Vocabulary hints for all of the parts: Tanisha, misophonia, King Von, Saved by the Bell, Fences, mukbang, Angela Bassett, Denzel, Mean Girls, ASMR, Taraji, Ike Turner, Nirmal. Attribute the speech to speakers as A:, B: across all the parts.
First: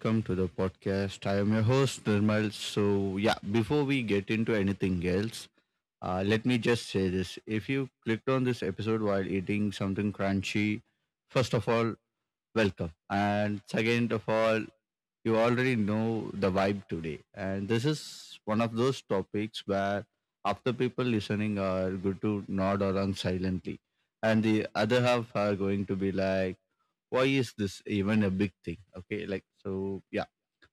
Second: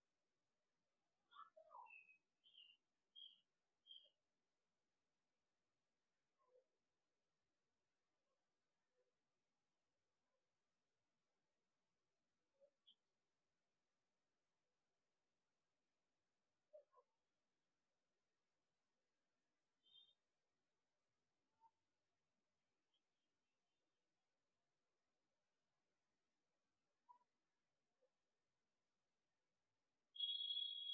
A: welcome to the podcast. I am your host Nirmal. So yeah, before we get into anything else, let me just say this. If you clicked on this episode while eating something crunchy, first of all, welcome. And second of all, you already know the vibe today. And this is one of those topics where after people listening are good to nod along silently. And the other half are going to be like, why is this even a big thing? Okay, like, so yeah,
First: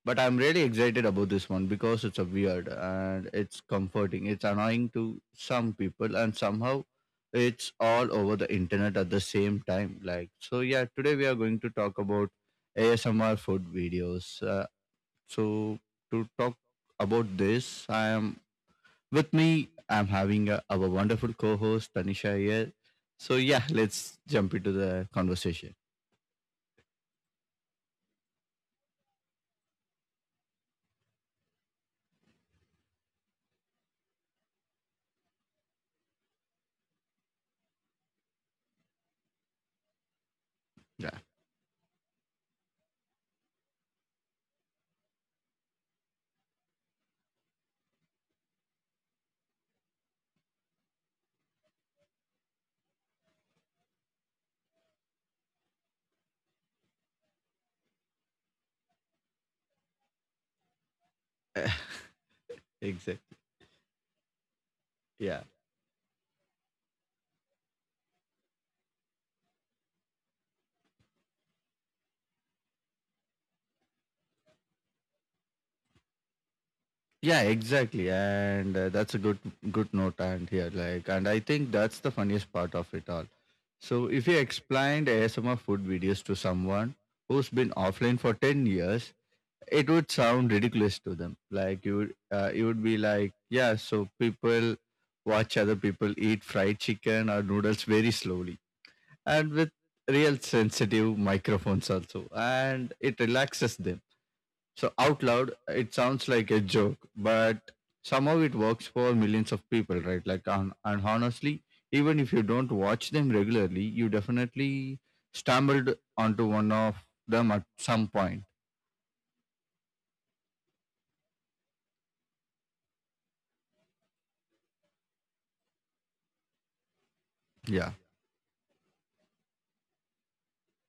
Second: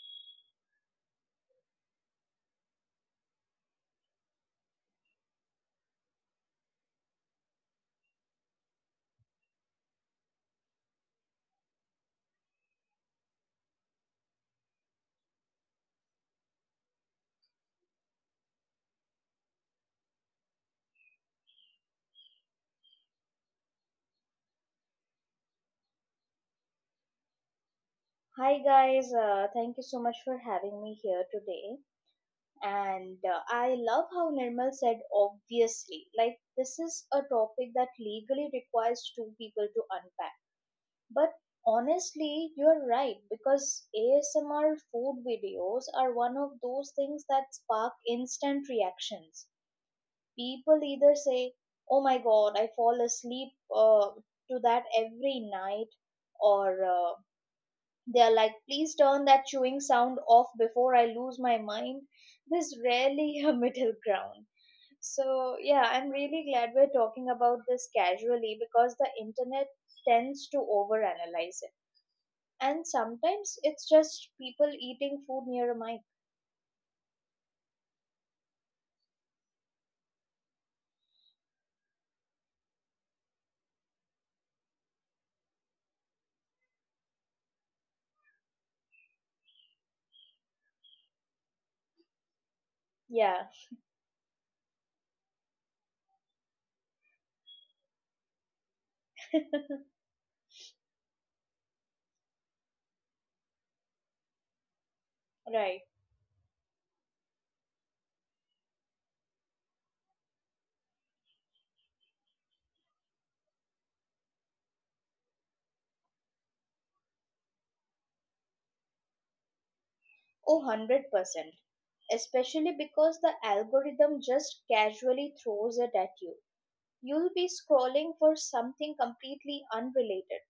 A: but I'm really excited about this one because it's a weird and it's comforting, it's annoying to some people, and somehow it's all over the internet at the same time. Like, so yeah, today we are going to talk about ASMR food videos. So to talk about this, I am with me I'm having our wonderful co-host Tanisha here. So yeah, let's jump into the conversation.
B: Hi guys, thank you so much for having me here today. And I love how Nirmal said obviously. Like this is a topic that legally requires two people to unpack.
A: Yeah.
B: But honestly, you're right because ASMR food videos are one of those things that spark instant reactions. People either say, "Oh my god, I fall asleep uh, to that every night," or they are like, please turn that chewing sound off before I lose my mind. There's
A: Exactly.
B: rarely a middle ground.
A: Yeah.
B: So, yeah, I'm really glad we're talking about this casually because the internet tends to overanalyze it. And sometimes it's just people eating food near a mic.
A: Yeah, exactly. And that's a good note and here. Like, and I think that's the funniest part of it all. So if you explained ASMR food videos to someone who's been offline for 10 years, it would sound ridiculous to them. Like, you would be like, yeah,
B: Yeah,
A: so people watch other people eat fried chicken or noodles very slowly and with real sensitive microphones also, and it relaxes them. So out loud, it
B: right.
A: sounds like a joke, but somehow it works for millions of people, right? Like, and honestly, even if you don't watch them regularly, you definitely stumbled onto one of them at some point.
B: Oh, 100%. Especially because the algorithm just casually throws it at you. You'll be
A: Yeah,
B: scrolling for something completely unrelated,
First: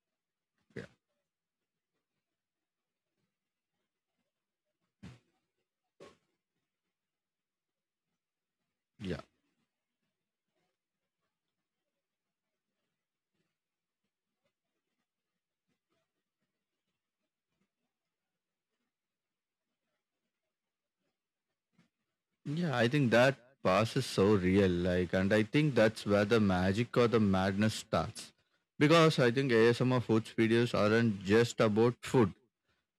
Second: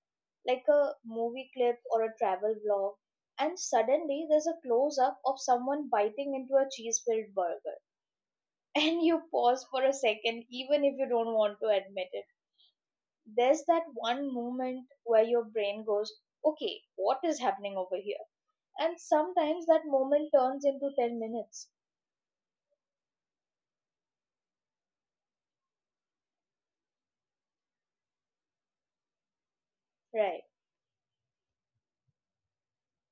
B: like
A: yeah,
B: a movie clip or a travel vlog, and suddenly there's a close up of someone biting into a cheese filled burger. And
A: yeah,
B: you pause for a second, even if you don't want to admit it. There's that one moment where your brain goes, okay, what is happening over here? And sometimes that moment turns into 10 minutes.
A: yeah. I think that pass is so real, like, and I think that's where the magic or the madness starts, because I think ASMR
B: Right.
A: foods videos aren't just about food.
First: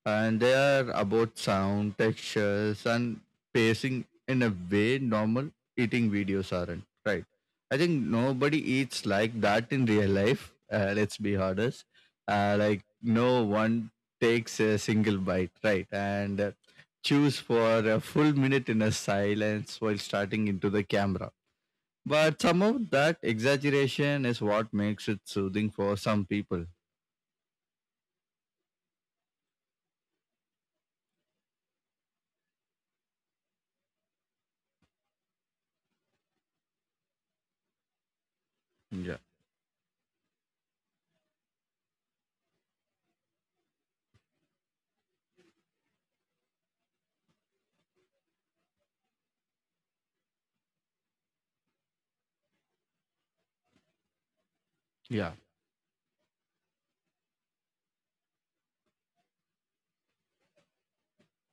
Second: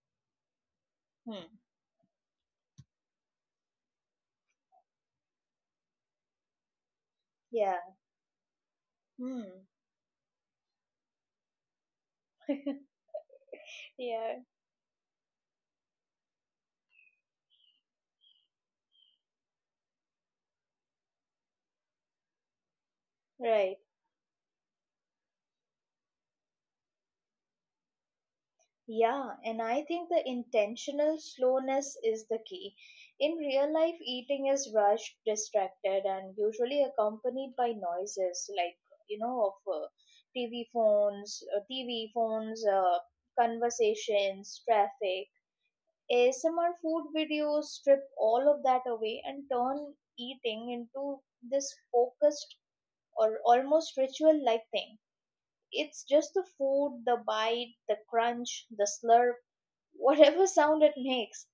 A: And they are about
B: Hmm.
A: sound, textures, and pacing in a way normal eating videos aren't. Right.
B: Yeah.
A: I think nobody eats like
B: Hmm.
A: that in real life. Let's be honest. Like, no one
B: Yeah.
A: takes a single bite, right? And choose for a full minute in a silence while starting into the camera. But some of that
B: Right.
A: exaggeration is what makes it soothing for some people.
B: Yeah, and I think the intentional slowness is the key. In real life, eating is rushed, distracted, and usually accompanied by noises like,
A: Yeah,
B: of TV phones, conversations, traffic. ASMR food videos strip all of that away and turn eating into this focused or almost ritual like thing.
A: yeah,
B: It's just the food, the bite, the crunch, the slurp whatever sound it makes.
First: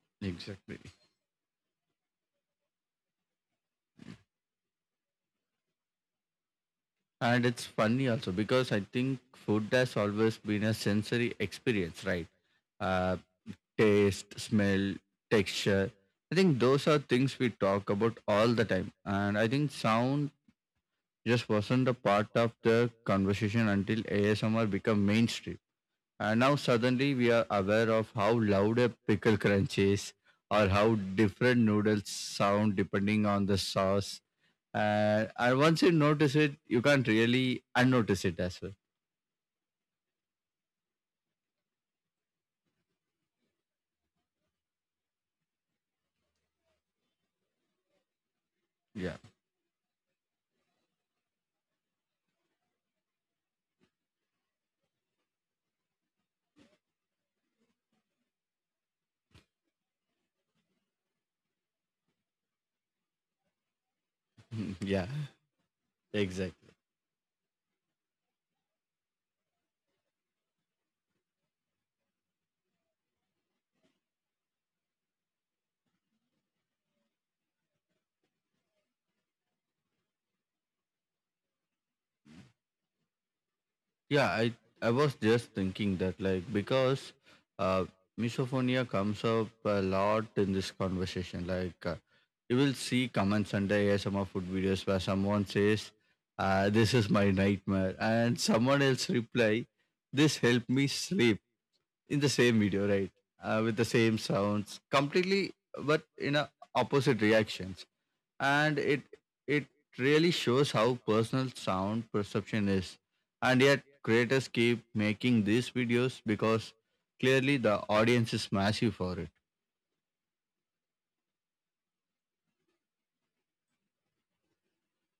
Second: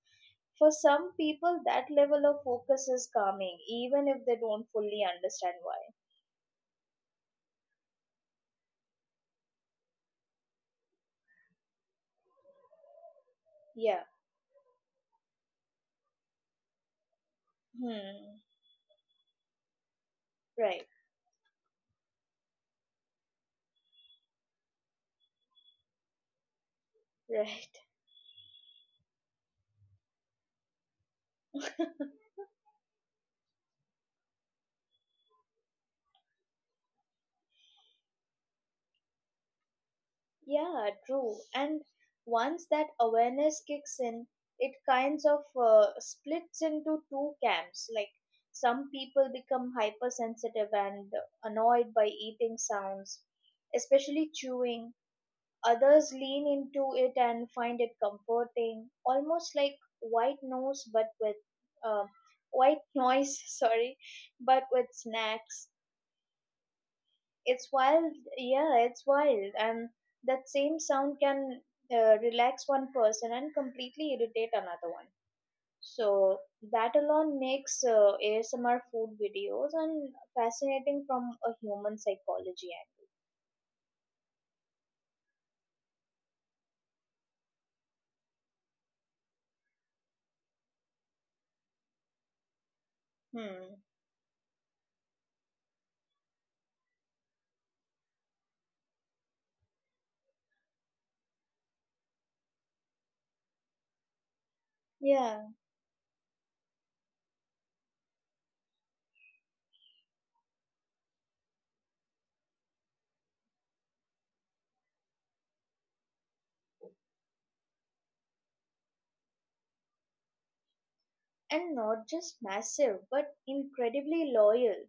B: For
A: exactly.
B: some people, that level of focus is calming, even if they don't fully understand why.
A: And it's funny also because I think food has always been a sensory experience, right? Uh,
B: Yeah.
A: Taste, smell, texture. I think those are things we talk about all the
B: Hmm.
A: time. And I think sound
B: Right.
A: just wasn't a part of the conversation until ASMR became mainstream. And now suddenly we are aware of
B: Right.
A: how loud a pickle crunch is or how different noodles sound depending on the sauce. And once you notice it, you can't really unnotice it as well.
B: Yeah, true. And once that awareness kicks in, it kinds of splits into two camps. Like
A: Yeah.
B: some people become hypersensitive and annoyed by eating sounds, especially chewing. Others lean into it and find it comforting, almost like white noise, but with uh, white noise. Sorry,
A: Yeah.
B: but with snacks.
A: Exactly.
B: It's wild. Yeah, it's wild, and that same sound can relax one person and completely irritate another one. So that alone makes ASMR food videos and fascinating from a human psychology
A: Yeah. I was just thinking that, like, because uh, misophonia comes up a lot in this conversation. Like, you will see comments under
B: angle. Hmm.
A: ASMR food videos where someone says, "This is my nightmare," and someone else reply, "This helped me sleep." In the same video, right? With the same sounds, completely,
B: Yeah.
A: but in a opposite reactions. And it really shows how personal sound perception is, and yet creators keep making these videos because clearly the audience is massive for it.
B: And not just massive but incredibly loyal.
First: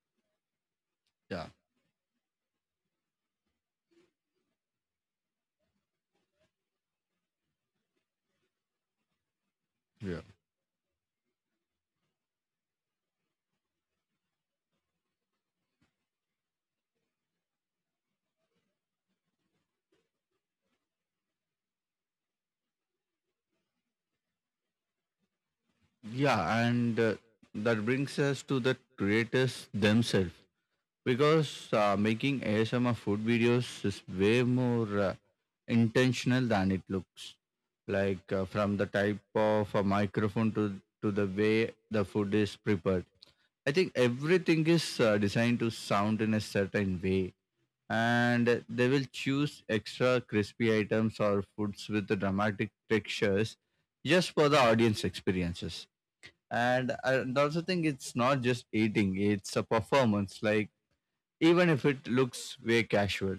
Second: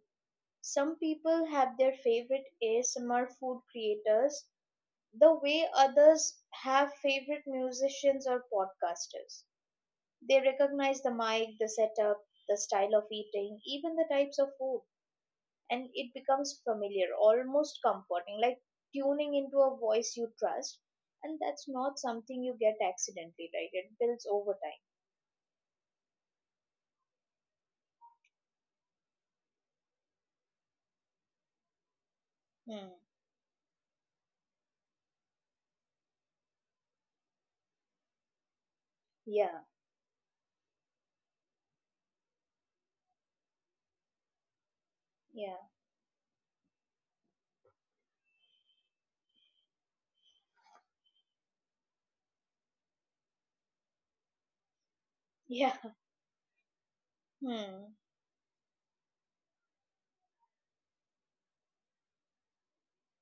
B: Some people
A: yeah
B: have their favorite ASMR food creators the way others have favorite musicians or podcasters.
A: yeah
B: They recognize the mic, the setup, the style of eating, even the types of food, and it becomes familiar, almost comforting, like tuning into a voice you trust. And that's not something you get accidentally, right? It builds over time.
A: yeah And that brings us to the creators themselves because making
B: Hmm.
A: ASMR food videos is way more intentional than it looks. Like, from the type
B: Yeah,
A: of a microphone to the way the food is prepared, I think everything is designed
B: yeah,
A: to sound in a certain way, and they will choose extra crispy items or foods with the dramatic textures just for the audience experiences.
B: yeah.
A: And I and also think
B: Hmm.
A: it's not just eating; it's a performance. Like, even if it looks way casual.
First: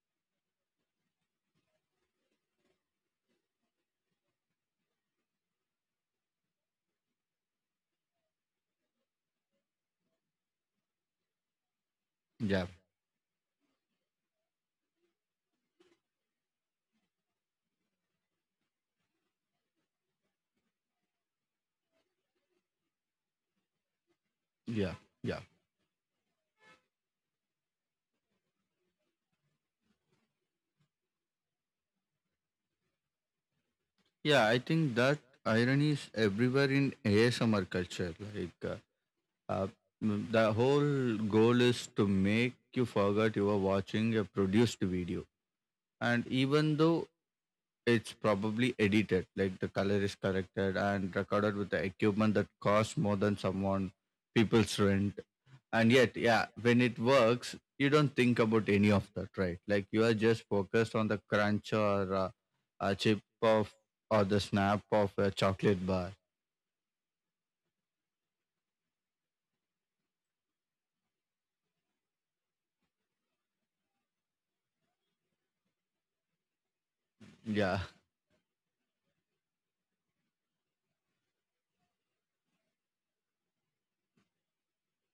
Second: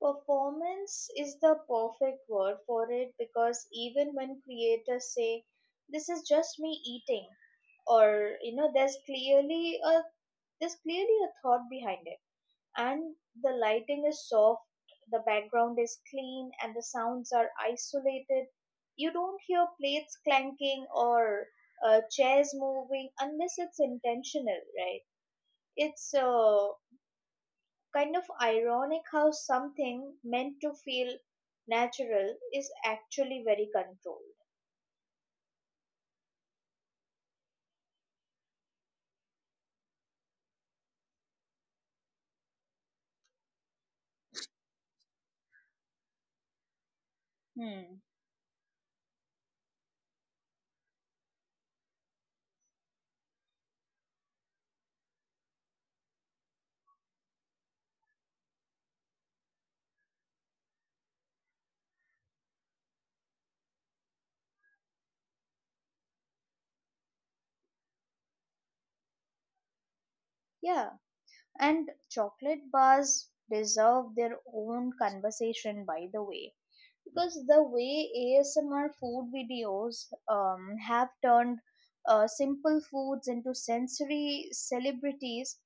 B: Performance is the perfect word for it because even when creators say, "This is just me eating," or there's clearly a thought behind it.
A: Yeah,
B: And the lighting is soft, the background is clean, and the sounds are isolated. You don't hear plates clanking or chairs moving unless it's intentional, right?
A: yeah, yeah,
B: It's kind of ironic how something meant to feel natural is actually very controlled.
A: yeah. I think that irony is everywhere in ASMR culture. Like. Uh, the whole goal is to make you forget you are watching a produced video. And even though
B: Hmm.
A: it's probably edited, like the color is corrected and recorded with the equipment that costs more than someone people's rent. And yet, yeah, when it works, you don't think about any of that, right? Like, you are just focused on the crunch or a chip of or the snap of a chocolate bar.
B: Yeah, and chocolate bars deserve their own conversation, by the way, because the way
A: Yeah,
B: ASMR food videos have turned simple foods into sensory celebrities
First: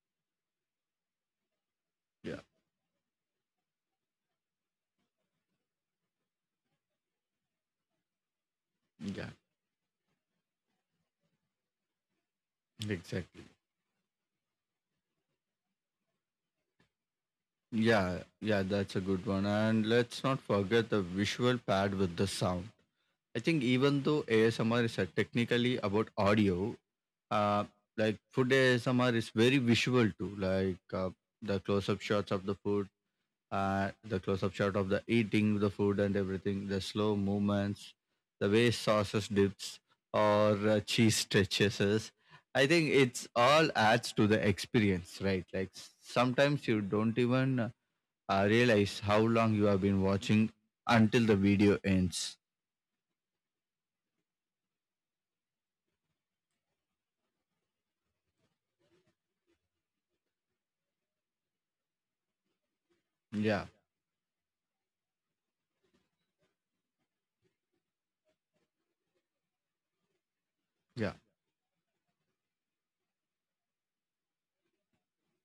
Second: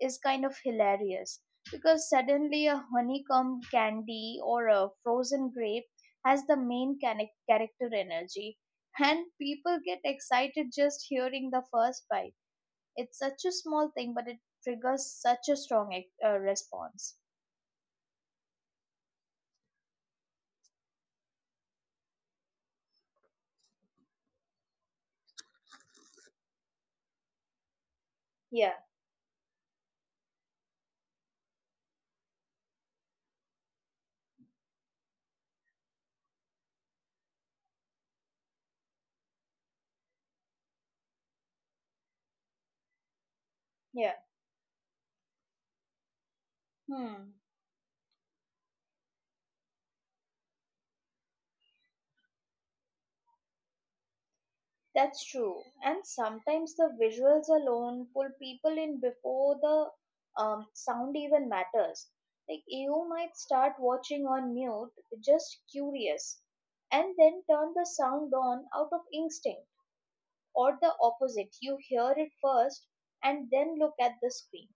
B: is kind of hilarious because
A: yeah,
B: suddenly a honeycomb candy or a frozen grape has the main character energy, and
A: yeah,
B: people get excited just hearing the first bite. It's
A: exactly.
B: such a small thing, but it triggers such a strong response.
A: Yeah, yeah, that's a good one. And let's not forget the visual paired with the sound. I think even though ASMR is technically about audio, uh, like food
B: Yeah,
A: ASMR is very visual too. Like, the close-up shots of the food, the close-up shot of the eating the food and everything, the slow movements, the way sauces dips or cheese stretches. I think it's all adds to the
B: yeah.
A: experience, right? Like, sometimes you don't even
B: Hmm.
A: realize how long you have been watching until the video ends.
B: That's true. And sometimes the visuals alone pull people in before the sound even matters. Like
A: Yeah,
B: you might start watching on mute, just curious, and then turn the sound on out of instinct,
A: yeah,
B: or the opposite. You hear it first and then look at the screen.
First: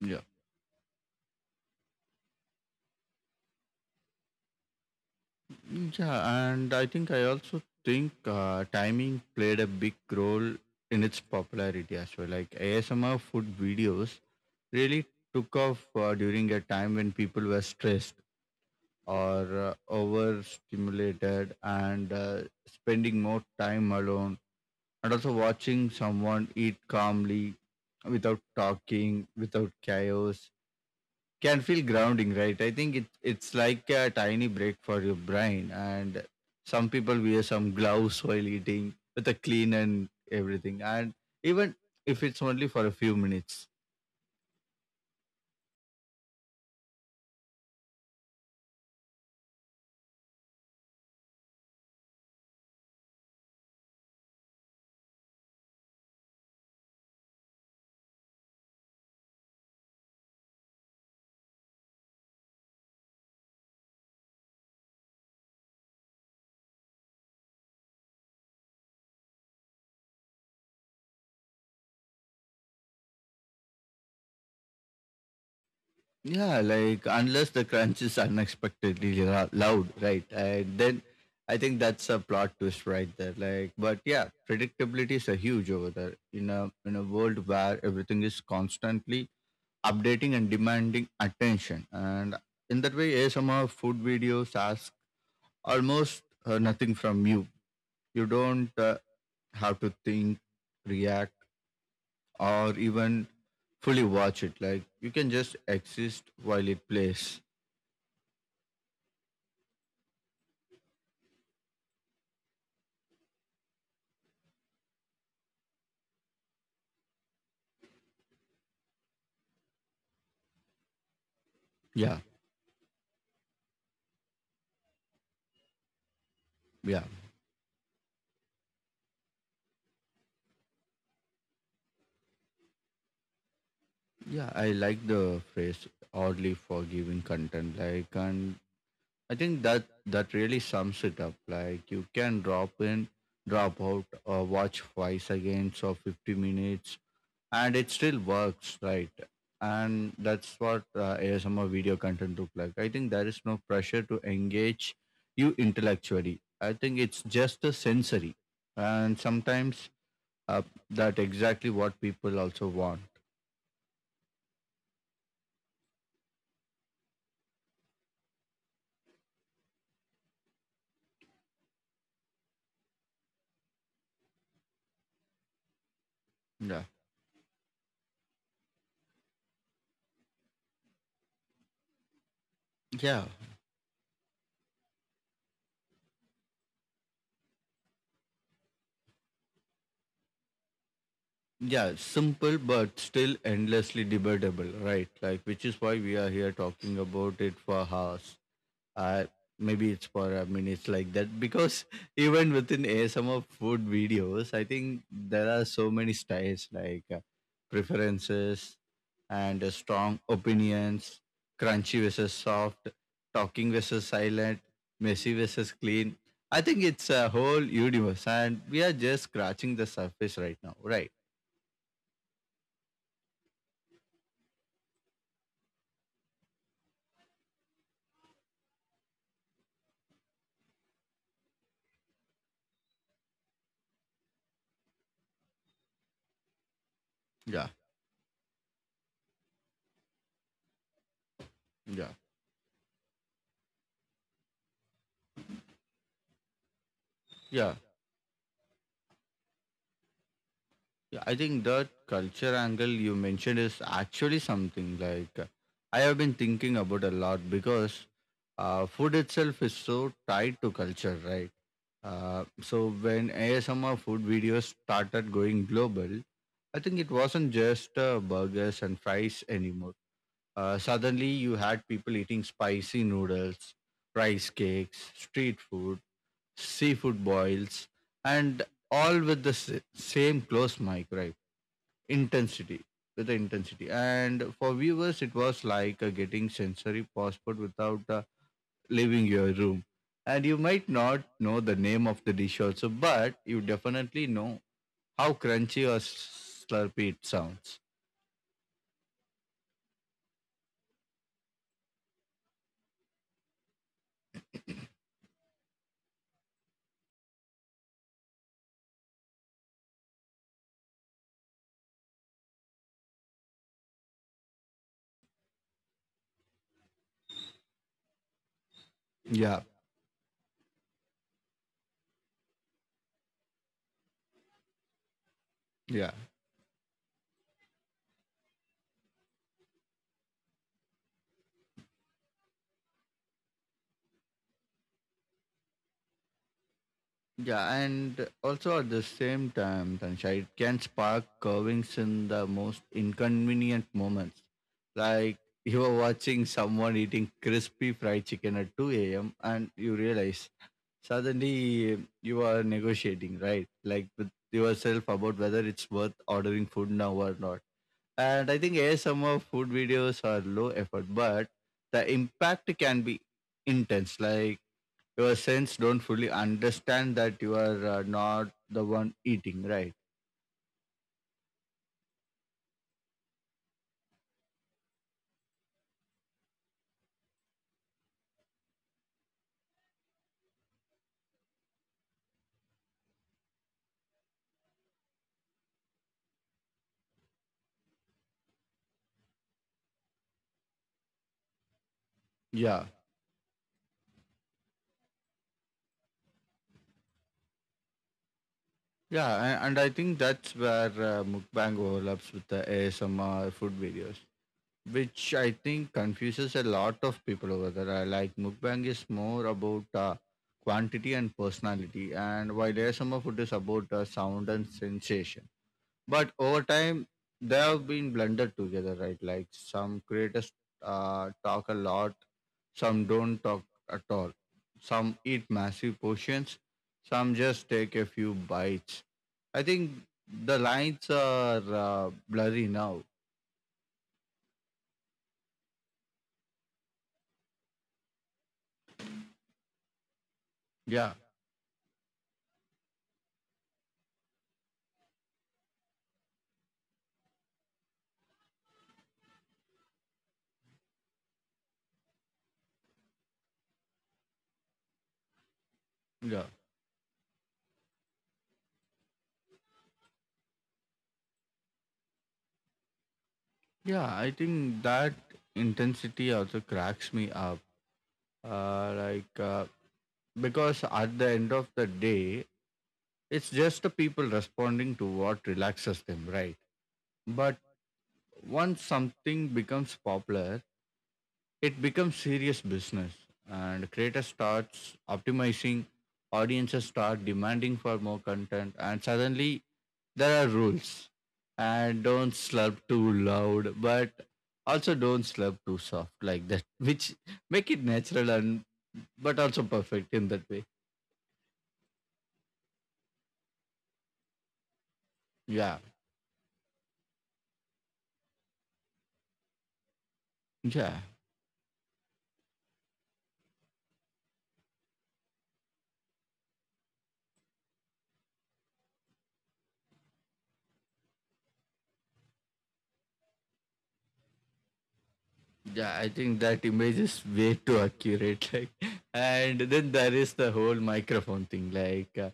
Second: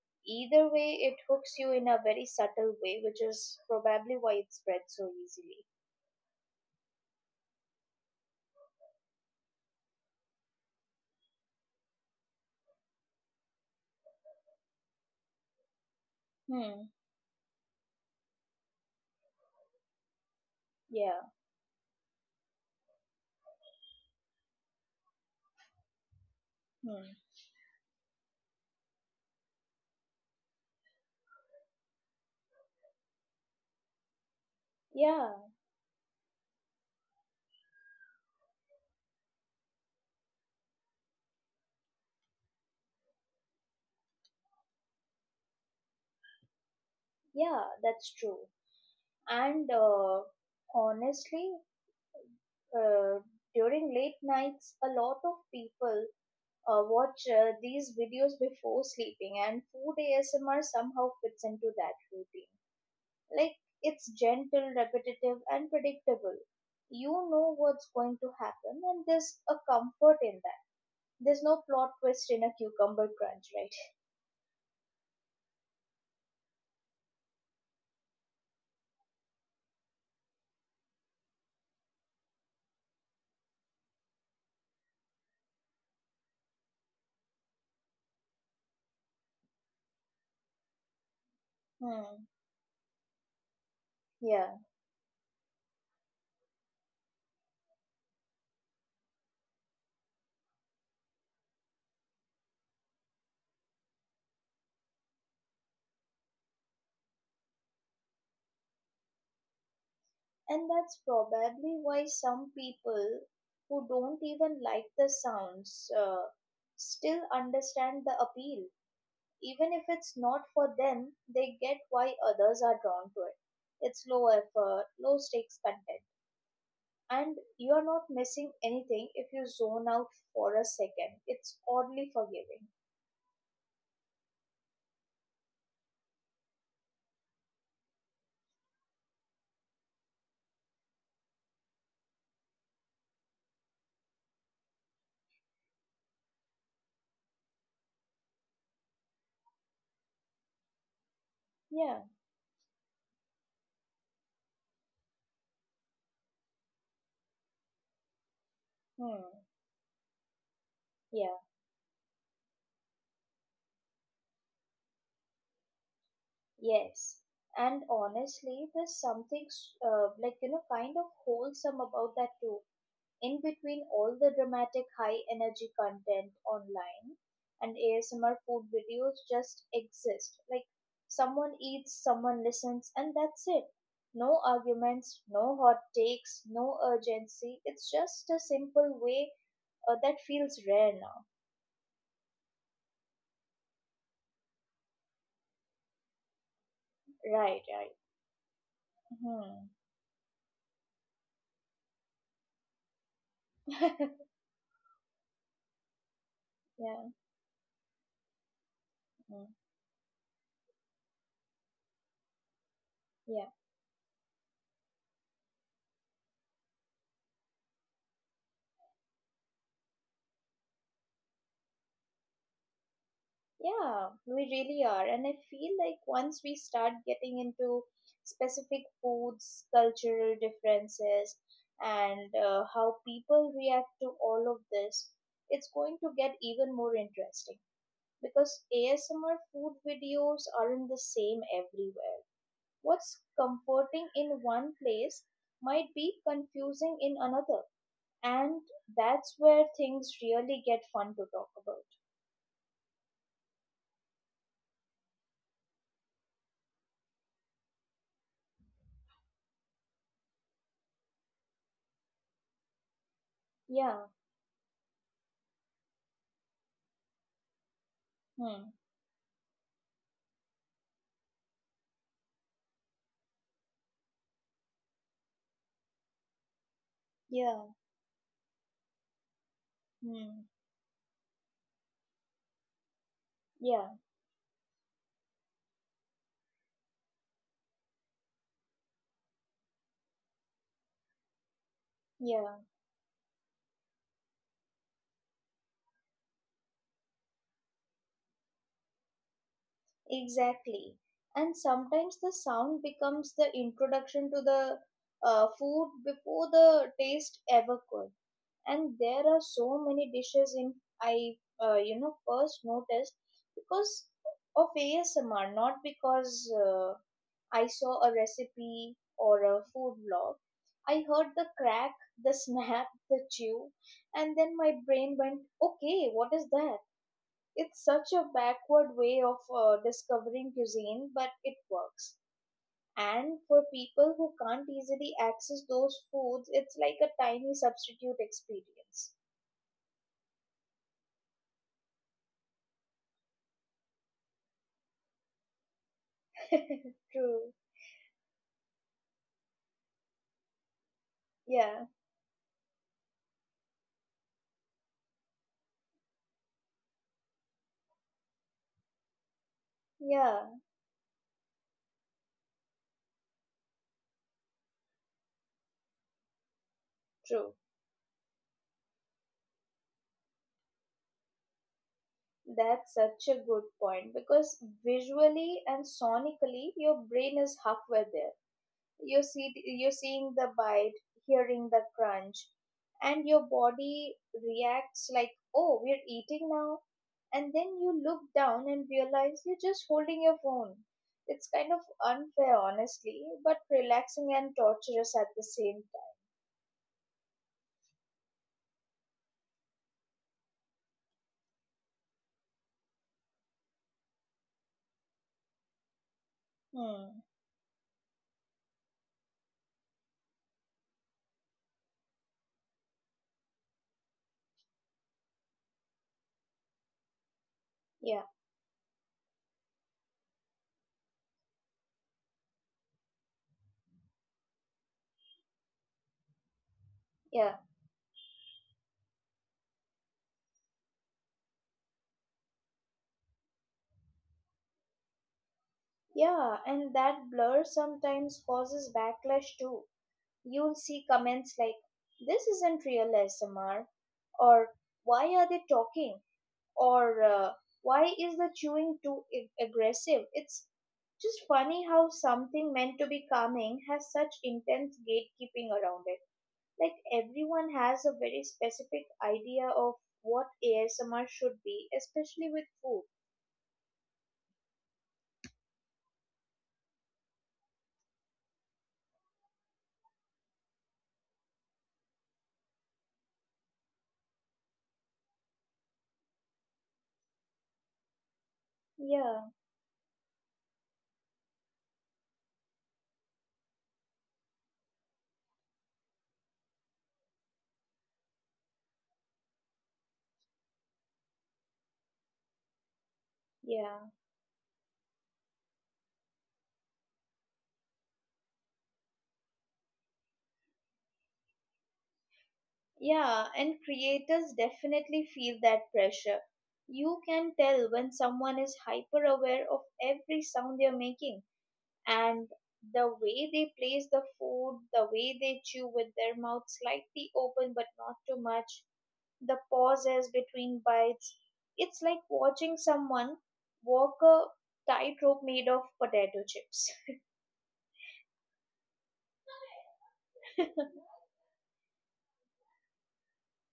A: yeah,
B: Either way, it hooks you in a very subtle way, which is probably why it spreads so easily.
A: yeah. And I also think timing played a big role in its popularity as well. Like, ASMR food videos really took off during a
B: Hmm.
A: time when people were stressed or
B: Yeah.
A: overstimulated and spending more time alone, and also watching someone
B: Hmm.
A: eat calmly without talking, without chaos, can feel grounding, right? I think it's like a tiny break
B: Yeah.
A: for your brain. And some people wear some gloves while eating with a clean and everything. And even if it's only for a few minutes.
B: Yeah. That's true. And honestly, uh, during late nights, a lot of people watch these videos before sleeping, and food ASMR somehow fits into that routine. Like, it's gentle, repetitive, and predictable. You know what's going to happen, and there's a comfort in that. There's no plot twist in a cucumber crunch, right?
A: Yeah, like, unless the crunch is unexpectedly loud, right? And then I think that's a plot twist right there. Like, but yeah, predictability is a huge over there in a world where everything is constantly updating and demanding
B: Hmm.
A: attention. And in that way, ASMR
B: Yeah.
A: food videos ask almost nothing from you. You don't have to think, react, or even fully watch it. Like, you can just exist while it plays.
B: And that's probably why some people who don't even like the sounds still understand the appeal. Even if it's not for them, they get why others are drawn
A: Yeah,
B: to it. It's low effort, low stakes content. And you're
A: yeah,
B: not missing anything if you zone out for a second. It's oddly forgiving.
A: yeah. I like the phrase oddly forgiving content. Like, and I think that really sums it up. Like, you can drop in, drop out, or watch twice again, so 50 minutes, and it still works, right? And that's what
B: Yeah.
A: ASMR video content look like. I think there is no pressure to engage you intellectually. I think it's just a
B: Hmm.
A: sensory, and sometimes
B: Yeah.
A: uh, that exactly what people also want.
B: Yes. And honestly, there's something, kind of wholesome about that too, in between all the dramatic high energy content online, and
A: yeah
B: ASMR food videos just exist. Like someone eats, someone listens, and that's it. No
A: yeah
B: arguments, no hot takes, no urgency. It's just a simple way that feels rare now.
A: yeah, simple but still endlessly debatable, right? Like, which is why we are
B: Right,
A: here
B: right.
A: talking about it for hours.
B: Hmm.
A: Uh, Maybe it's for a minute like that because even within ASMR food videos, I think there are so
B: Yeah.
A: many styles, like
B: Mhm.
A: preferences and strong opinions, crunchy versus soft, talking versus silent, messy versus clean. I think it's a whole universe, and we are just scratching the surface right now, right?
B: Yeah, we really are. And I feel like once we start getting into specific foods, cultural differences, and how people react to all of this, it's going to get even more interesting because
A: Yeah,
B: ASMR food videos aren't the same everywhere. What's
A: yeah.
B: comforting in one place might be confusing in another, and
A: Yeah.
B: that's where things really get fun to talk about.
A: Yeah, I think that culture angle you mentioned is actually something, like, I have been thinking about a lot because food itself is so tied to culture, right?
B: Yeah,
A: So when ASMR food videos started going global, I think it
B: hmm,
A: wasn't just burgers and fries anymore. Suddenly, you had people eating spicy noodles, rice cakes, street food,
B: yeah.
A: seafood boils, and
B: Hmm.
A: all with the same close mic, right?
B: Yeah,
A: Intensity with the intensity, and for viewers it was like getting sensory passport without leaving your room. And you might
B: yeah,
A: not know the name of the dish also, but you definitely know how crunchy or slurpy it sounds.
B: exactly. And sometimes the sound becomes the introduction to the food before the taste ever could. And there are so many dishes in I, first noticed because of ASMR, not because I saw a recipe or a food blog. I
A: yeah
B: heard the crack, the snap, the chew, and then my brain went, okay, what is that?
A: yeah
B: It's such a backward way of discovering cuisine, but it works. And for people who can't easily access those foods, it's like a tiny substitute experience.
A: yeah. And also at the same time, Tansha, it can spark curvings in the most inconvenient moments. Like, you are
B: True.
A: watching someone eating crispy fried chicken at 2 a.m. and you realize
B: Yeah.
A: suddenly you are negotiating, right? Like, with yourself about whether it's worth ordering food now or not. And I think ASMR food
B: Yeah.
A: videos are low effort, but the impact can be intense. Like, your sense don't fully understand that you are
B: True.
A: not the one eating, right?
B: That's such a good point because visually and sonically, your brain is halfway there. You see, you're seeing the bite, hearing the crunch, and your body reacts like, oh, we're eating now. And then you look down and realize you're just holding your phone. It's kind of
A: Yeah.
B: unfair honestly, but relaxing and torturous at the same
A: And I think that's where mukbang overlaps with the ASMR food videos, which I think confuses a lot
B: time.
A: of
B: Hmm.
A: people over there. I like mukbang is more about quantity and personality, and while ASMR food is about sound and sensation. But over time, they have been
B: Yeah,
A: blended together, right? Like, some creators talk a lot, some don't talk at all, some eat massive portions, some
B: yeah,
A: just take a few bites. I think the lines are blurry now.
B: yeah, and that blur sometimes causes backlash too. You'll see
A: Yeah,
B: comments like, this isn't real smr, or why are they talking, or why is the chewing too aggressive? It's just funny how something meant to be calming has such intense gatekeeping around it. Like
A: yeah.
B: everyone has a very specific idea of what ASMR should be, especially with food.
A: Yeah, I think that intensity also cracks me up. Uh, like, uh, because at the end of the day, it's just the people responding to what relaxes them, right? But
B: Yeah,
A: once something becomes popular, it becomes serious business, and creators starts optimizing, audiences start demanding for more content, and suddenly there are rules. And don't slurp
B: yeah,
A: too loud, but also don't slurp too soft like that, which make it natural and but also perfect in that way.
B: yeah, and creators definitely feel that pressure.
A: Yeah.
B: You can tell when someone is hyper aware of every sound they're making,
A: Yeah.
B: and the way they place the food, the way they chew with their mouth slightly open but not too much, the pauses between bites. It's like watching someone walk a tightrope made of potato chips.
A: Yeah, I think that image is way too accurate. Like, and then there is the whole microphone thing.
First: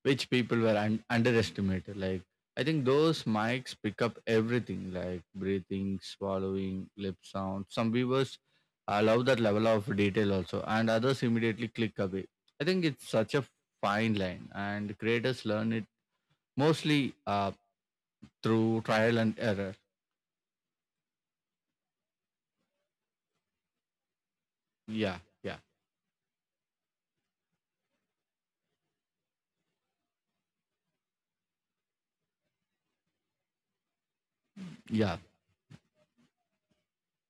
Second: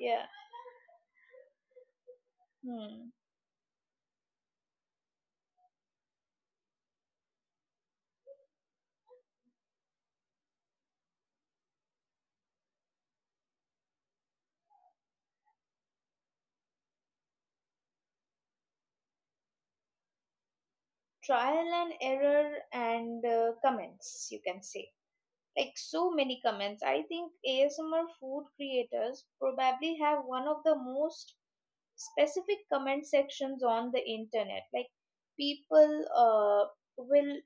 B: Yeah.
A: Which people were underestimated. Like, I think
B: Hmm.
A: those mics pick up everything like breathing, swallowing, lip sound. Some viewers allow that level of detail also, and others immediately click away. I think it's such a fine line, and creators learn it mostly through trial and error.
B: Trial and error and comments, you can say.
A: Yeah, yeah,
B: Like so many comments. I think ASMR food creators probably have one of the most specific comment sections on the internet. Like
A: yeah,
B: people uh, will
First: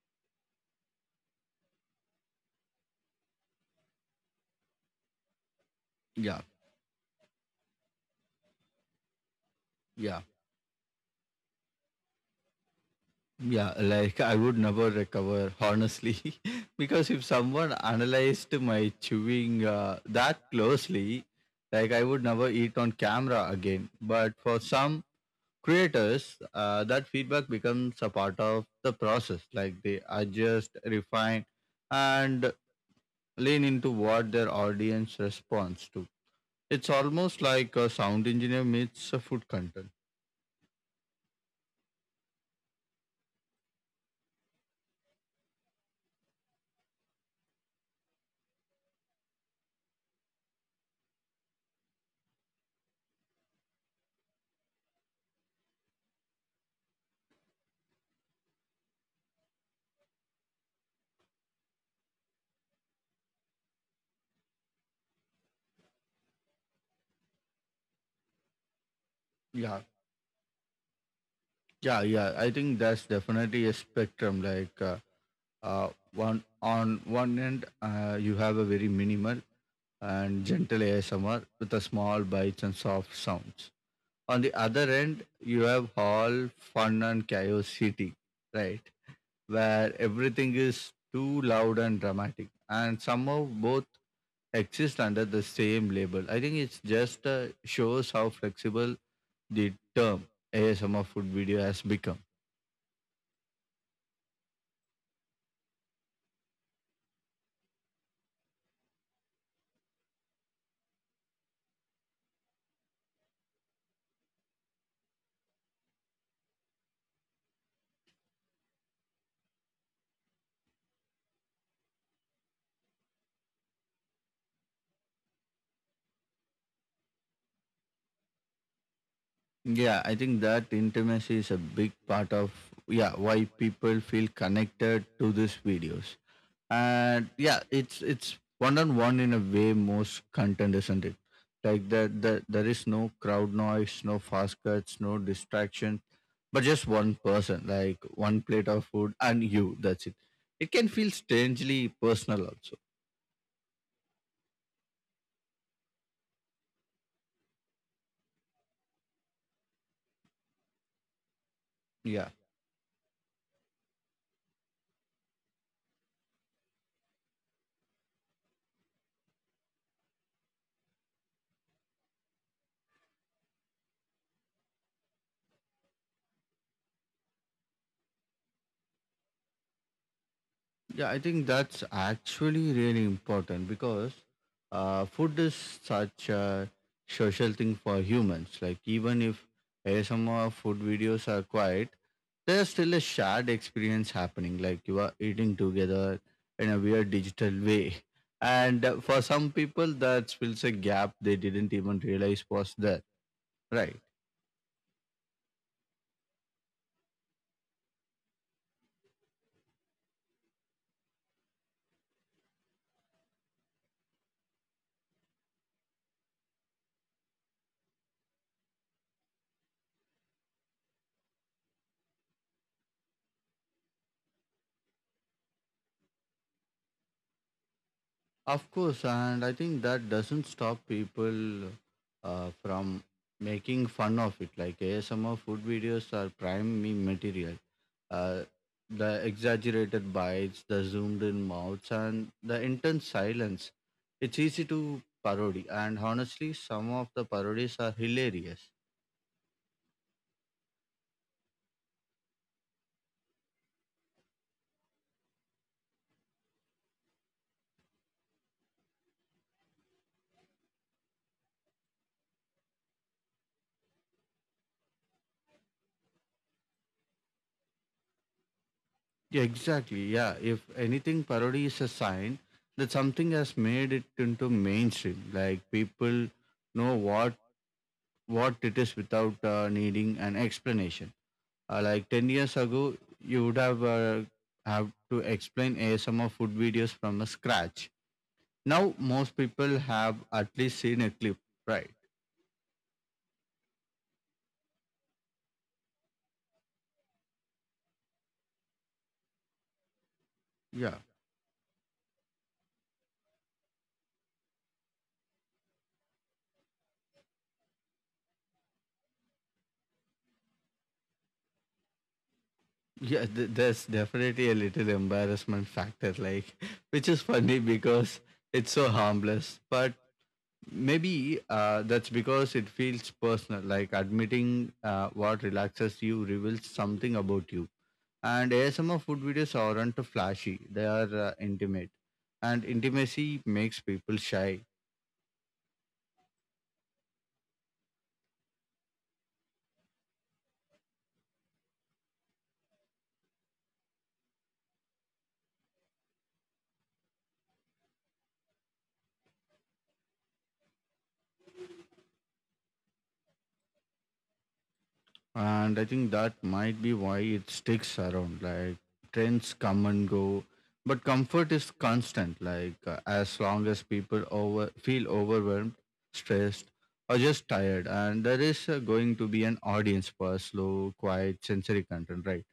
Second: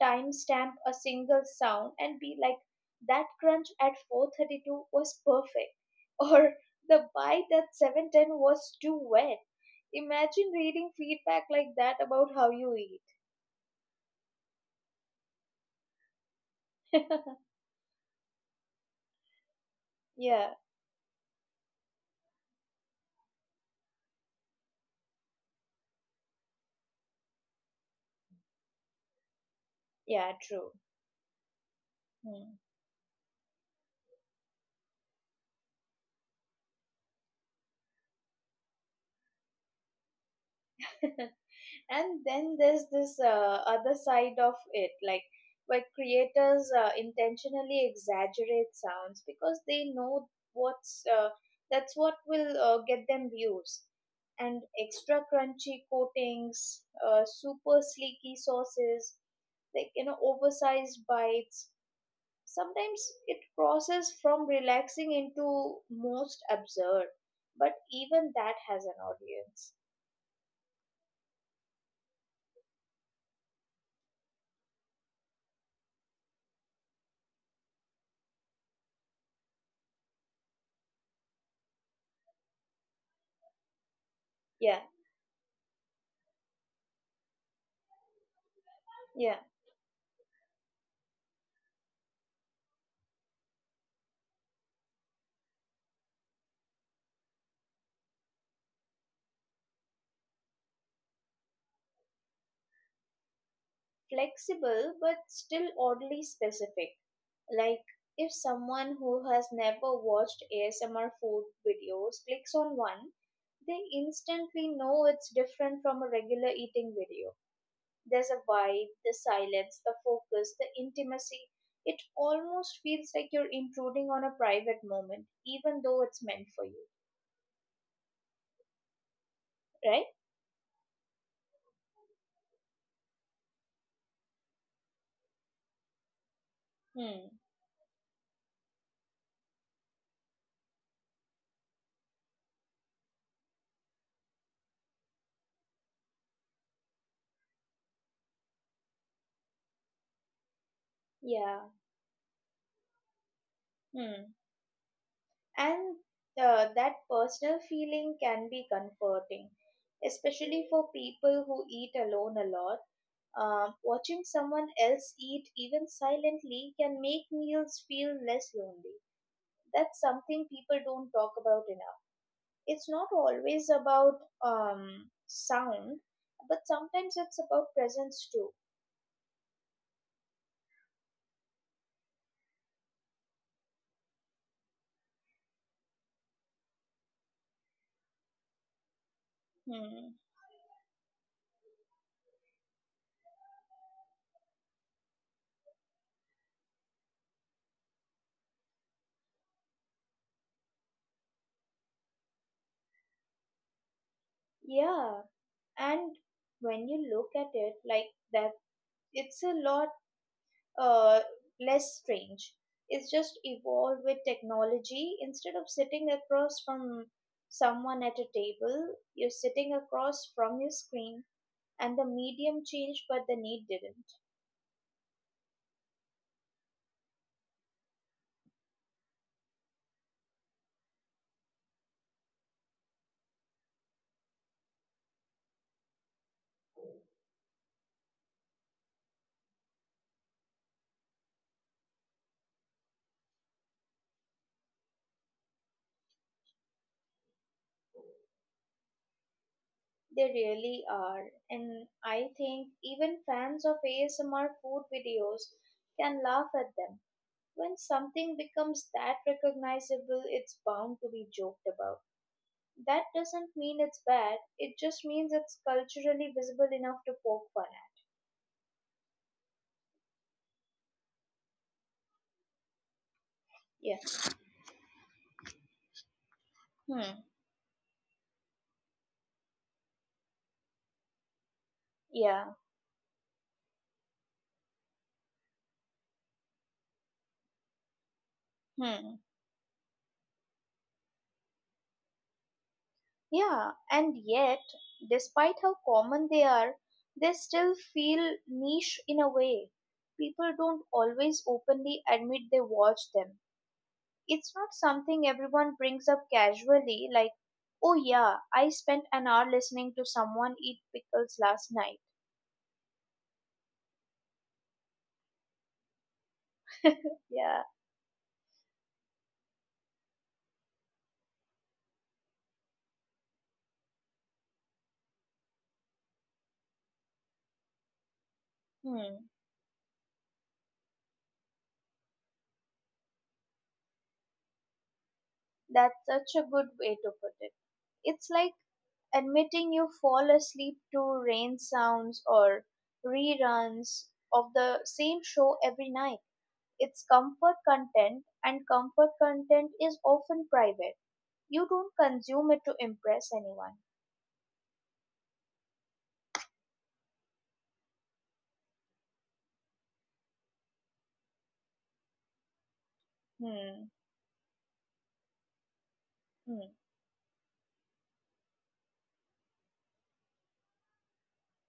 B: timestamp a single sound and be like, that crunch at 4:32 was perfect,
A: yeah,
B: or the bite at 7:10 was too wet.
A: yeah.
B: Imagine reading feedback like that about how you eat.
A: Yeah, like I would never recover, honestly, because if someone analyzed my chewing that
B: Yeah,
A: closely, like I would never eat on camera again. But for some creators, that feedback becomes a part of the process. Like they adjust, refine,
B: yeah, true.
A: and lean into
B: Hmm.
A: what their audience responds to. It's almost like a sound engineer meets a food content.
B: And then there's this other side of it, like where creators intentionally exaggerate sounds because they know what's that's what will get them views, and extra crunchy coatings, super sleeky sauces, like oversized bites. Sometimes it crosses from relaxing into most absurd, but
A: Yeah,
B: even that has an audience.
A: yeah. I think that's definitely a spectrum. Uh, one on one end, you have a very minimal and gentle ASMR with a small bites and soft sounds. On the other end, you have all
B: Yeah,
A: fun and chaos city, right? Where everything is too
B: yeah.
A: loud and dramatic, and somehow both exist under the same label. I think it's just shows how flexible the term ASMR food video has become.
B: Flexible but still oddly specific. Like if someone who has never watched ASMR food videos clicks on one, they instantly know it's different from a regular eating video. There's a vibe, the silence, the focus, the intimacy. It almost feels like you're intruding on a private moment, even though it's meant for you,
A: Yeah, I think that intimacy is a big
B: right?
A: part of yeah why people feel connected to these videos. And yeah, it's one on one
B: Hmm.
A: in a way most content, isn't it? Like the there is no crowd noise, no fast cuts, no distraction, but just one person, like one plate of food and you. That's it. It can feel strangely personal also.
B: Yeah. Hmm. And that personal feeling can be comforting,
A: Yeah.
B: especially for people who eat alone a lot. Watching someone else eat, even silently, can make meals feel less lonely. That's something people don't talk about enough. It's not always about sound, but sometimes it's about presence too.
A: Yeah, I think that's actually really important because food is such a social thing for humans. Like even if ASMR food videos are
B: Hmm.
A: quiet, there's still a shared experience happening. Like you are eating together in a weird digital way, and for some people that fills a gap they didn't even realize was there. Right.
B: Yeah, and when you look at it like that, it's a lot uh, less strange. It's just evolved with technology. Instead of sitting across from someone at a table, you're sitting across from your screen, and the medium changed, but the need didn't.
A: Of course, and I think that doesn't stop people from making fun of it. Like ASMR food videos are prime meme material. Uh, the exaggerated bites, the zoomed in mouths, and the intense silence. It's easy to parody, and honestly, some of the parodies are hilarious.
B: They really are. And I think even fans of ASMR food videos can laugh at them. When something becomes that recognizable, it's bound to be joked about. That doesn't mean it's bad. It just means it's culturally visible enough to poke fun at.
A: Yeah, exactly. Yeah, if anything, parody is a sign that something has made it
B: Yeah.
A: into mainstream. Like people know what
B: Hmm.
A: what it is without needing an explanation. Like 10 years
B: Yeah.
A: ago, you would have to explain ASMR food videos from a scratch. Now, most
B: Hmm.
A: people have at least seen a clip, right?
B: Yeah. And yet, despite how common they are, they still feel niche in a way. People
A: Yeah.
B: don't always openly admit they watch them. It's not something everyone brings up casually, like, oh yeah, I spent an hour listening to someone eat pickles last night.
A: Yeah, there's definitely a little embarrassment factor, like, which is funny
B: Yeah.
A: because it's so harmless. But maybe that's because it feels personal, like admitting what relaxes you reveals something about you. And ASMR food
B: Hmm.
A: videos aren't flashy, they are intimate. And intimacy makes people shy.
B: That's such a good way to put it. It's like admitting you fall asleep to rain sounds or reruns of the same show every night. It's comfort content, and comfort content is often private. You don't consume it to impress anyone.
A: And I think that might be why it sticks around. Like trends come and go, but comfort is constant. Like as long as people over
B: Hmm.
A: feel overwhelmed, stressed, or just
B: Hmm.
A: tired, and there is going to be an audience for slow, quiet, sensory content, right?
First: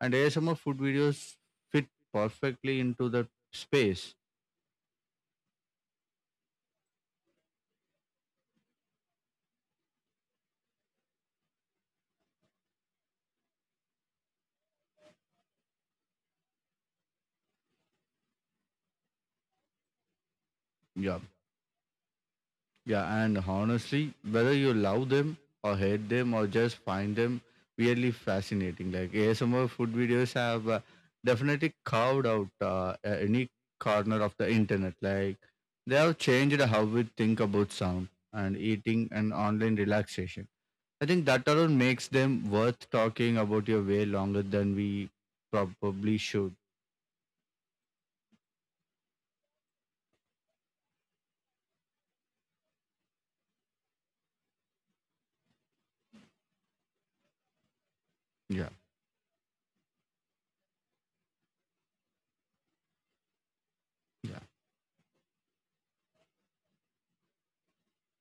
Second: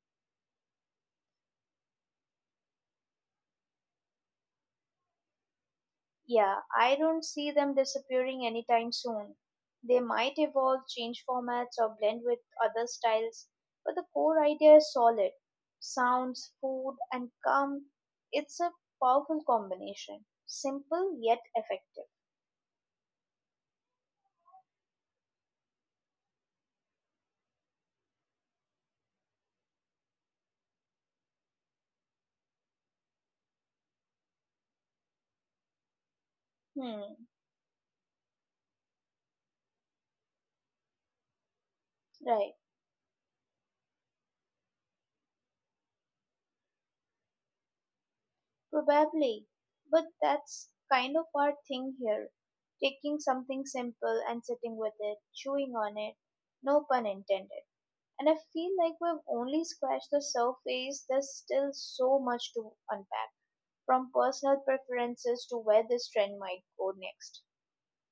A: And ASMR food videos fit perfectly into the space.
B: Yeah, I don't see them disappearing anytime soon. They might evolve, change formats, or blend with other styles, but the core idea is solid. Sounds, food, and calm. It's a powerful combination.
A: Yeah,
B: Simple yet effective.
A: Yeah, and honestly, whether you love them or hate them or just find them really fascinating, like ASMR food videos have definitely carved out any corner of the internet. Like they have changed how we
B: Hmm,
A: think about sound and eating and online relaxation. I think that alone makes them
B: right.
A: worth talking about your way longer than we probably should.
B: Probably. But that's kind of our thing here. Taking something simple and sitting with it, chewing on it. No pun intended. And I
A: Yeah.
B: feel like we've only scratched the surface. There's still so much to unpack, from
A: Yeah.
B: personal preferences to where this trend might go next.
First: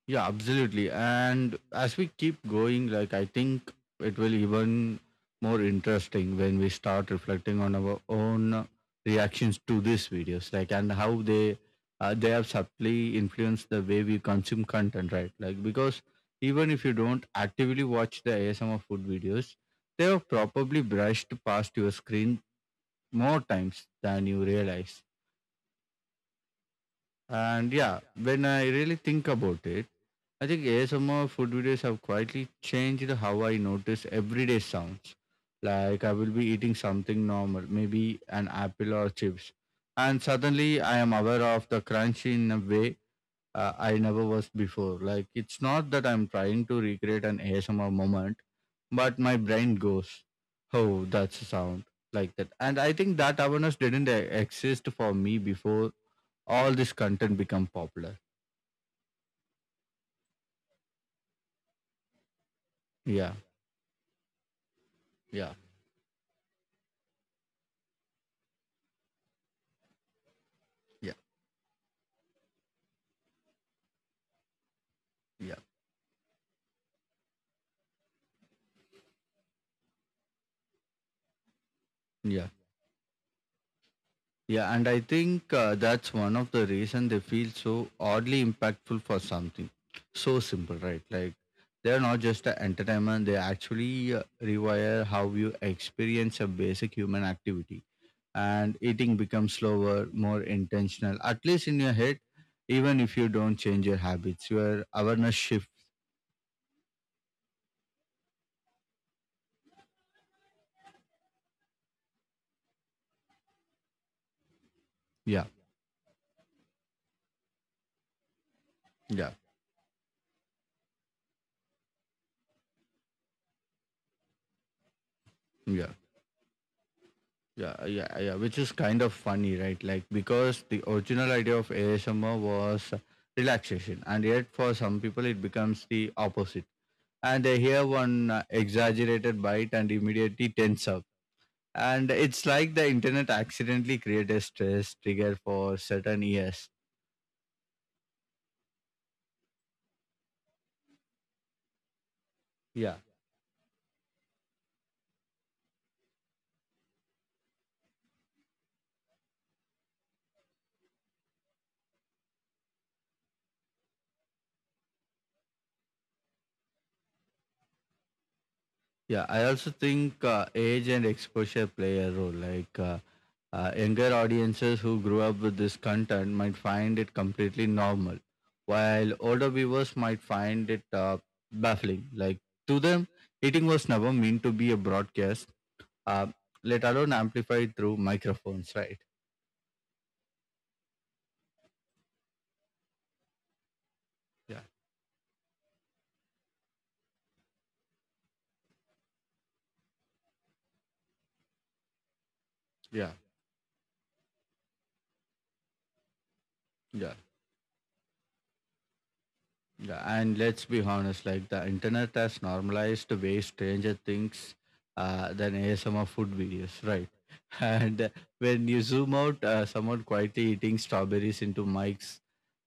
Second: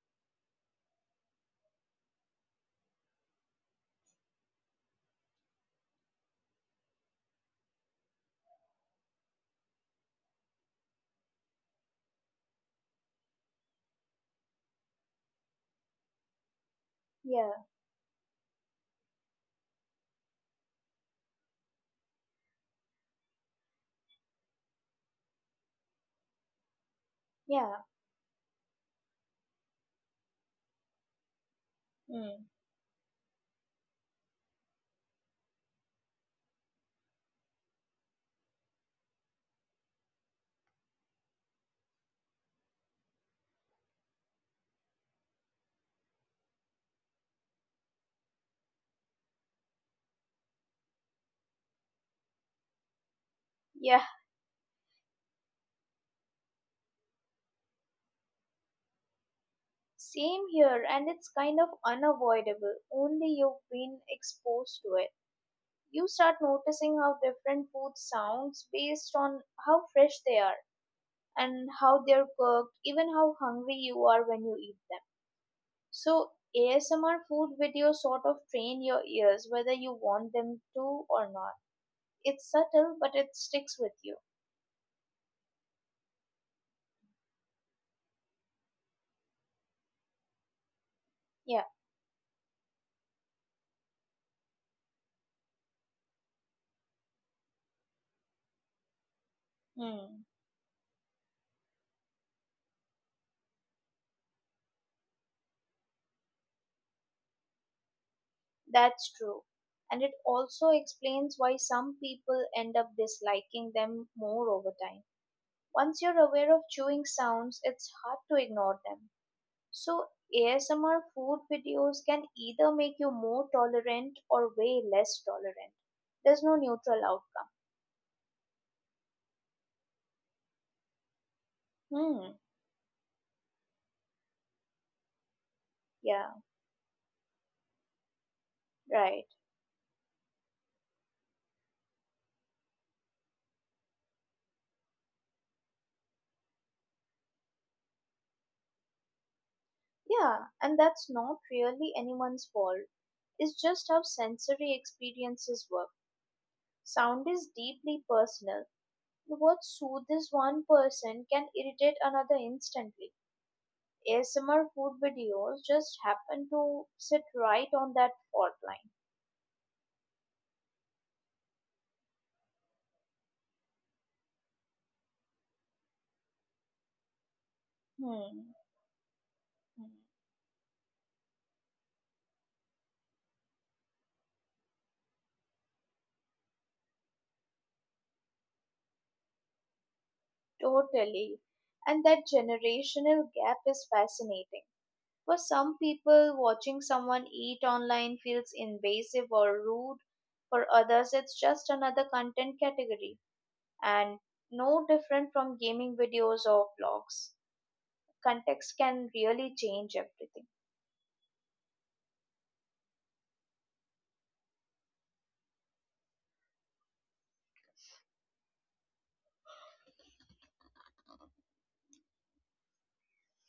A: Yeah, absolutely. And as we keep going, like I think it will even more interesting when we start reflecting on our own reactions to these videos, like and how they have subtly influenced the way we consume content, right? Like because even if you don't
B: Yeah,
A: actively watch the ASMR food videos, they have probably brushed past your screen more times than you realize.
B: yeah,
A: And yeah, when I really think about it I think ASMR food
B: mm,
A: videos have quietly changed how I notice everyday sounds. Like I will be eating something normal, maybe an apple or chips, and suddenly I am aware of the crunch in a way I never was before. Like it's not that I'm trying to recreate an ASMR moment, but my brain goes, "Oh, that's a sound like that." And I think that awareness
B: yeah.
A: didn't exist for me before all this content become popular.
B: Same here, and it's kind of unavoidable. Only
A: Yeah,
B: you've been exposed to it.
A: yeah,
B: You start noticing how different food sounds based on how fresh they are
A: yeah,
B: and how they're cooked, even how hungry you are when you eat them.
A: yeah,
B: So ASMR food videos sort of train your ears whether you want them to or not. It's
A: yeah.
B: subtle, but it sticks with you.
A: Yeah, and I think that's one of the reason they feel so oddly impactful for something so simple, right?
B: Yeah,
A: Like they're not just a entertainment; they actually rewire how you experience a basic human activity, and eating becomes
B: hmm,
A: slower, more intentional. At least in your head, even if you don't change your habits, your awareness shift.
B: that's true. And it also explains why some people end up disliking them more over time.
A: Yeah,
B: Once you're aware of chewing sounds, it's hard to ignore them.
A: yeah,
B: So, ASMR food videos can either make you more tolerant or way less tolerant.
A: yeah.
B: There's no neutral outcome.
A: Yeah, which is kind of funny, right? Like, because the original idea of
B: Hmm,
A: ASMR was relaxation, and yet for some people it
B: yeah,
A: becomes the opposite. And they hear one
B: right.
A: exaggerated bite and immediately tense up. And it's like the internet accidentally created a stress trigger for certain ears.
B: Yeah, and that's not really anyone's fault. It's
A: Yeah,
B: just how sensory experiences work. Sound is deeply personal. What soothes one person can irritate another instantly. ASMR food videos just happen to sit right on that fault line.
A: yeah. I also think age and exposure play a role. Younger audiences who grew up with this content might find it completely
B: Hmm,
A: normal, while
B: hmm,
A: older viewers might find it baffling. Like to them, eating was never meant to be a broadcast, uh, let alone amplified through microphones, right?
B: totally. And that generational gap is fascinating. For
A: Yeah,
B: some people, watching someone eat online feels invasive or rude. For others, it's just another content category
A: yeah,
B: and no different from gaming videos or vlogs.
A: yeah,
B: Context can really change everything.
A: yeah. And let's be honest, like the internet has normalized way Stranger Things than ASMR food videos, right? And when you zoom out, someone quietly eating strawberries into mics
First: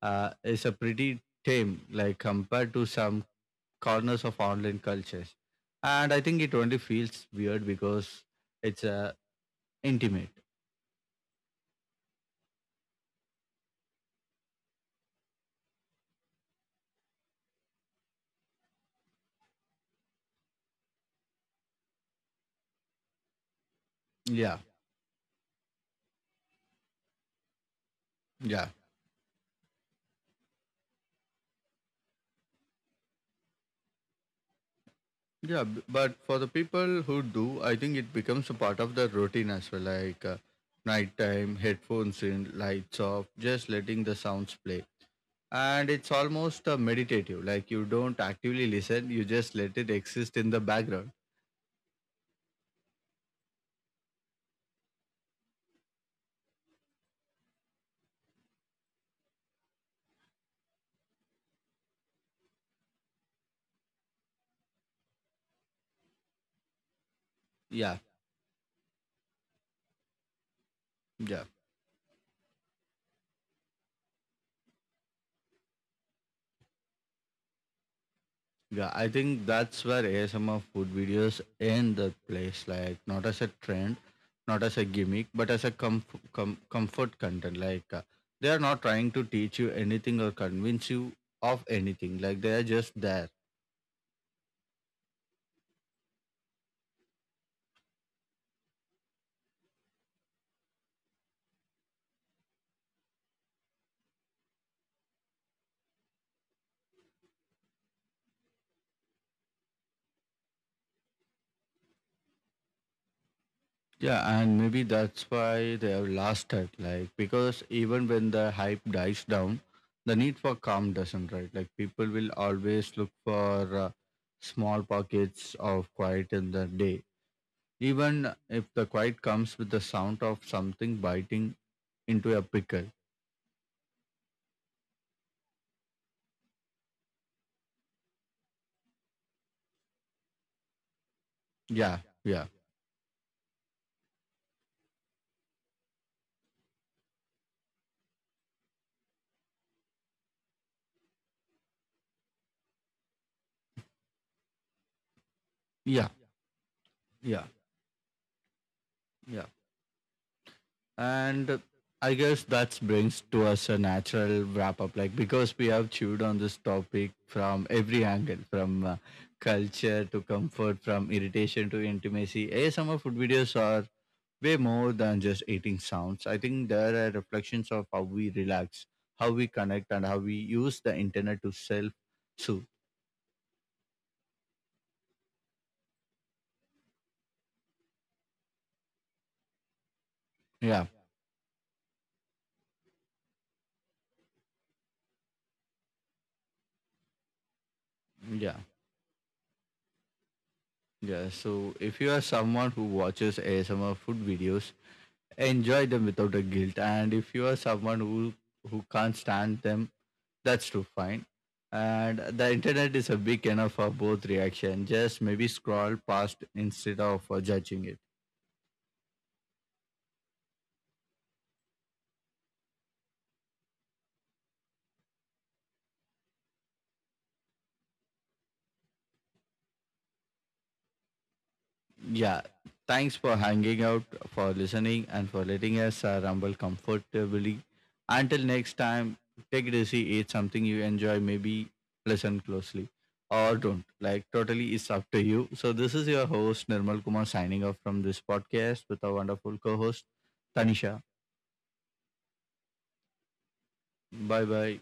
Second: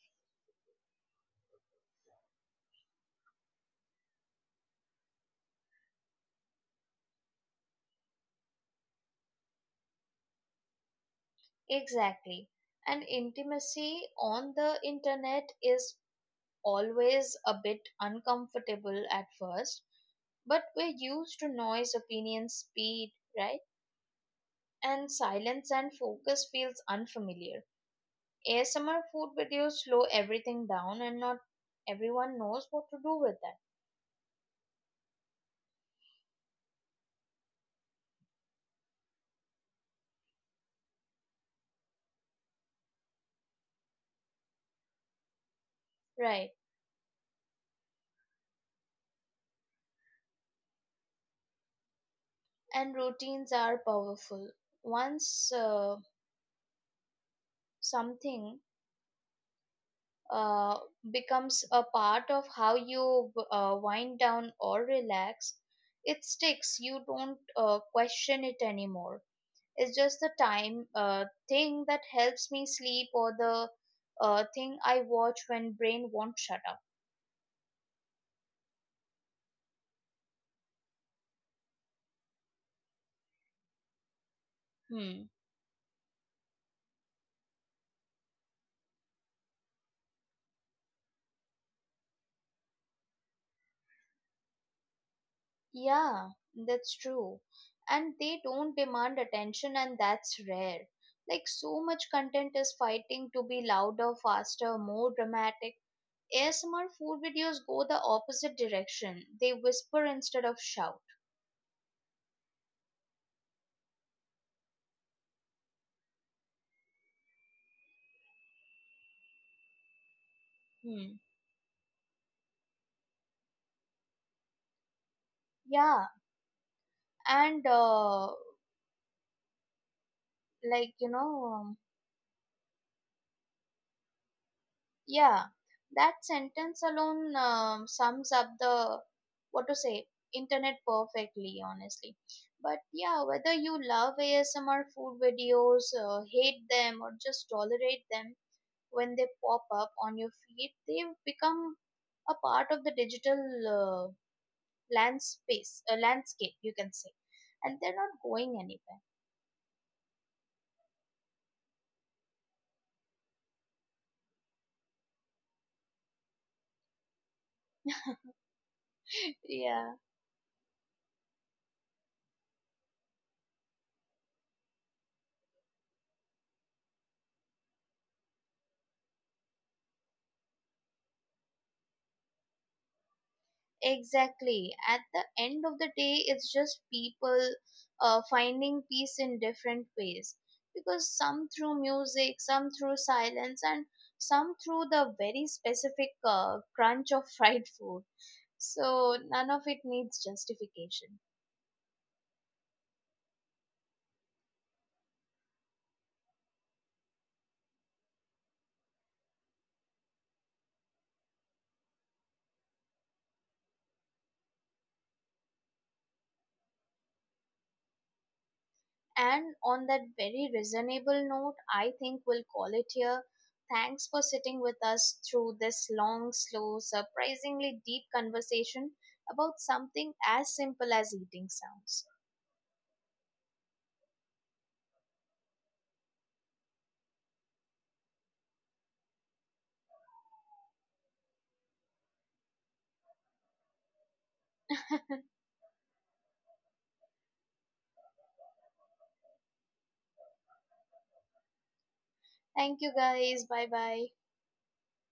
A: is a pretty tame, like compared to some corners of online cultures. And I think it only feels weird because it's intimate.
B: Exactly. And intimacy on the internet is always a bit uncomfortable at first, but we're used to noise, opinion, speed, right?
A: Yeah,
B: And silence and focus feels unfamiliar.
A: yeah,
B: ASMR food videos slow everything down, and not everyone knows what to do with that.
A: But for the people who do, I think it becomes a part of the routine as well, like nighttime, headphones in, lights off, just letting the sounds play and it's almost
B: Right.
A: meditative like you don't actively listen you just let it exist in the background
B: And routines are powerful. Once something uh, becomes a part of how you wind down or relax, it
A: yeah
B: sticks. You don't question it anymore. It's
A: yeah
B: just the time thing that helps me sleep or the thing I watch when brain won't shut up.
A: yeah I think that's where asmr food videos end the place like not as a trend not as a gimmick but as a
B: Hmm.
A: comfort content like they are not trying to teach you anything or convince you of anything like they are just there
B: Yeah, that's true. And they don't demand attention, and that's rare. Like, so much content is fighting to be louder, faster, more dramatic. ASMR food videos go the opposite direction. They whisper instead of shout.
A: Yeah, and maybe that's why they have lost it. Like because even when the hype dies down, the need for calm doesn't, right? Like
B: Hmm.
A: people will always look for small pockets of quiet
B: Yeah,
A: in the day,
B: and
A: even if the quiet comes with the sound of something
B: like,
A: biting into a pickle.
B: yeah, that sentence alone sums up the what to say internet perfectly, honestly.
A: Yeah, yeah,
B: But yeah, whether you love ASMR food videos, hate them, or just tolerate them when they pop up on your feed, they've become a part of the digital uh,
A: yeah,
B: landscape, you can say,
A: yeah,
B: and they're not going anywhere.
A: yeah. And I guess that brings to us a natural wrap up, like because we have chewed on this topic from every angle, from
B: Yeah.
A: culture to comfort, from irritation to intimacy. ASMR food videos are way more than just eating sounds. I think there are reflections of how we relax, how we connect, and how we use the internet to self soothe.
B: Exactly. At the end of the day, it's just people finding peace in different ways. Because
A: Yeah,
B: some through music, some through silence, and some through the very specific crunch of fried food.
A: yeah,
B: So none of it needs justification.
A: yeah. So if you are someone who watches ASMR food videos, enjoy them without a guilt. And if you are someone who can't stand them, that's too fine. And the internet is a big enough for both reaction. Just maybe scroll past instead of judging it.
B: And on that very reasonable note, I think we'll call it here. Thanks for sitting with us through this long, slow, surprisingly deep conversation about something as simple as eating sounds.
A: Yeah, thanks for hanging out, for listening, and for letting us rumble comfortably. Until next time, take it easy, eat something you enjoy, maybe listen closely or don't. Like, totally, it's up to you. So, this is your host, Nirmal Kumar, signing off from this podcast with our wonderful co host, Tanisha.
B: Thank you guys. Bye bye.
A: Bye bye.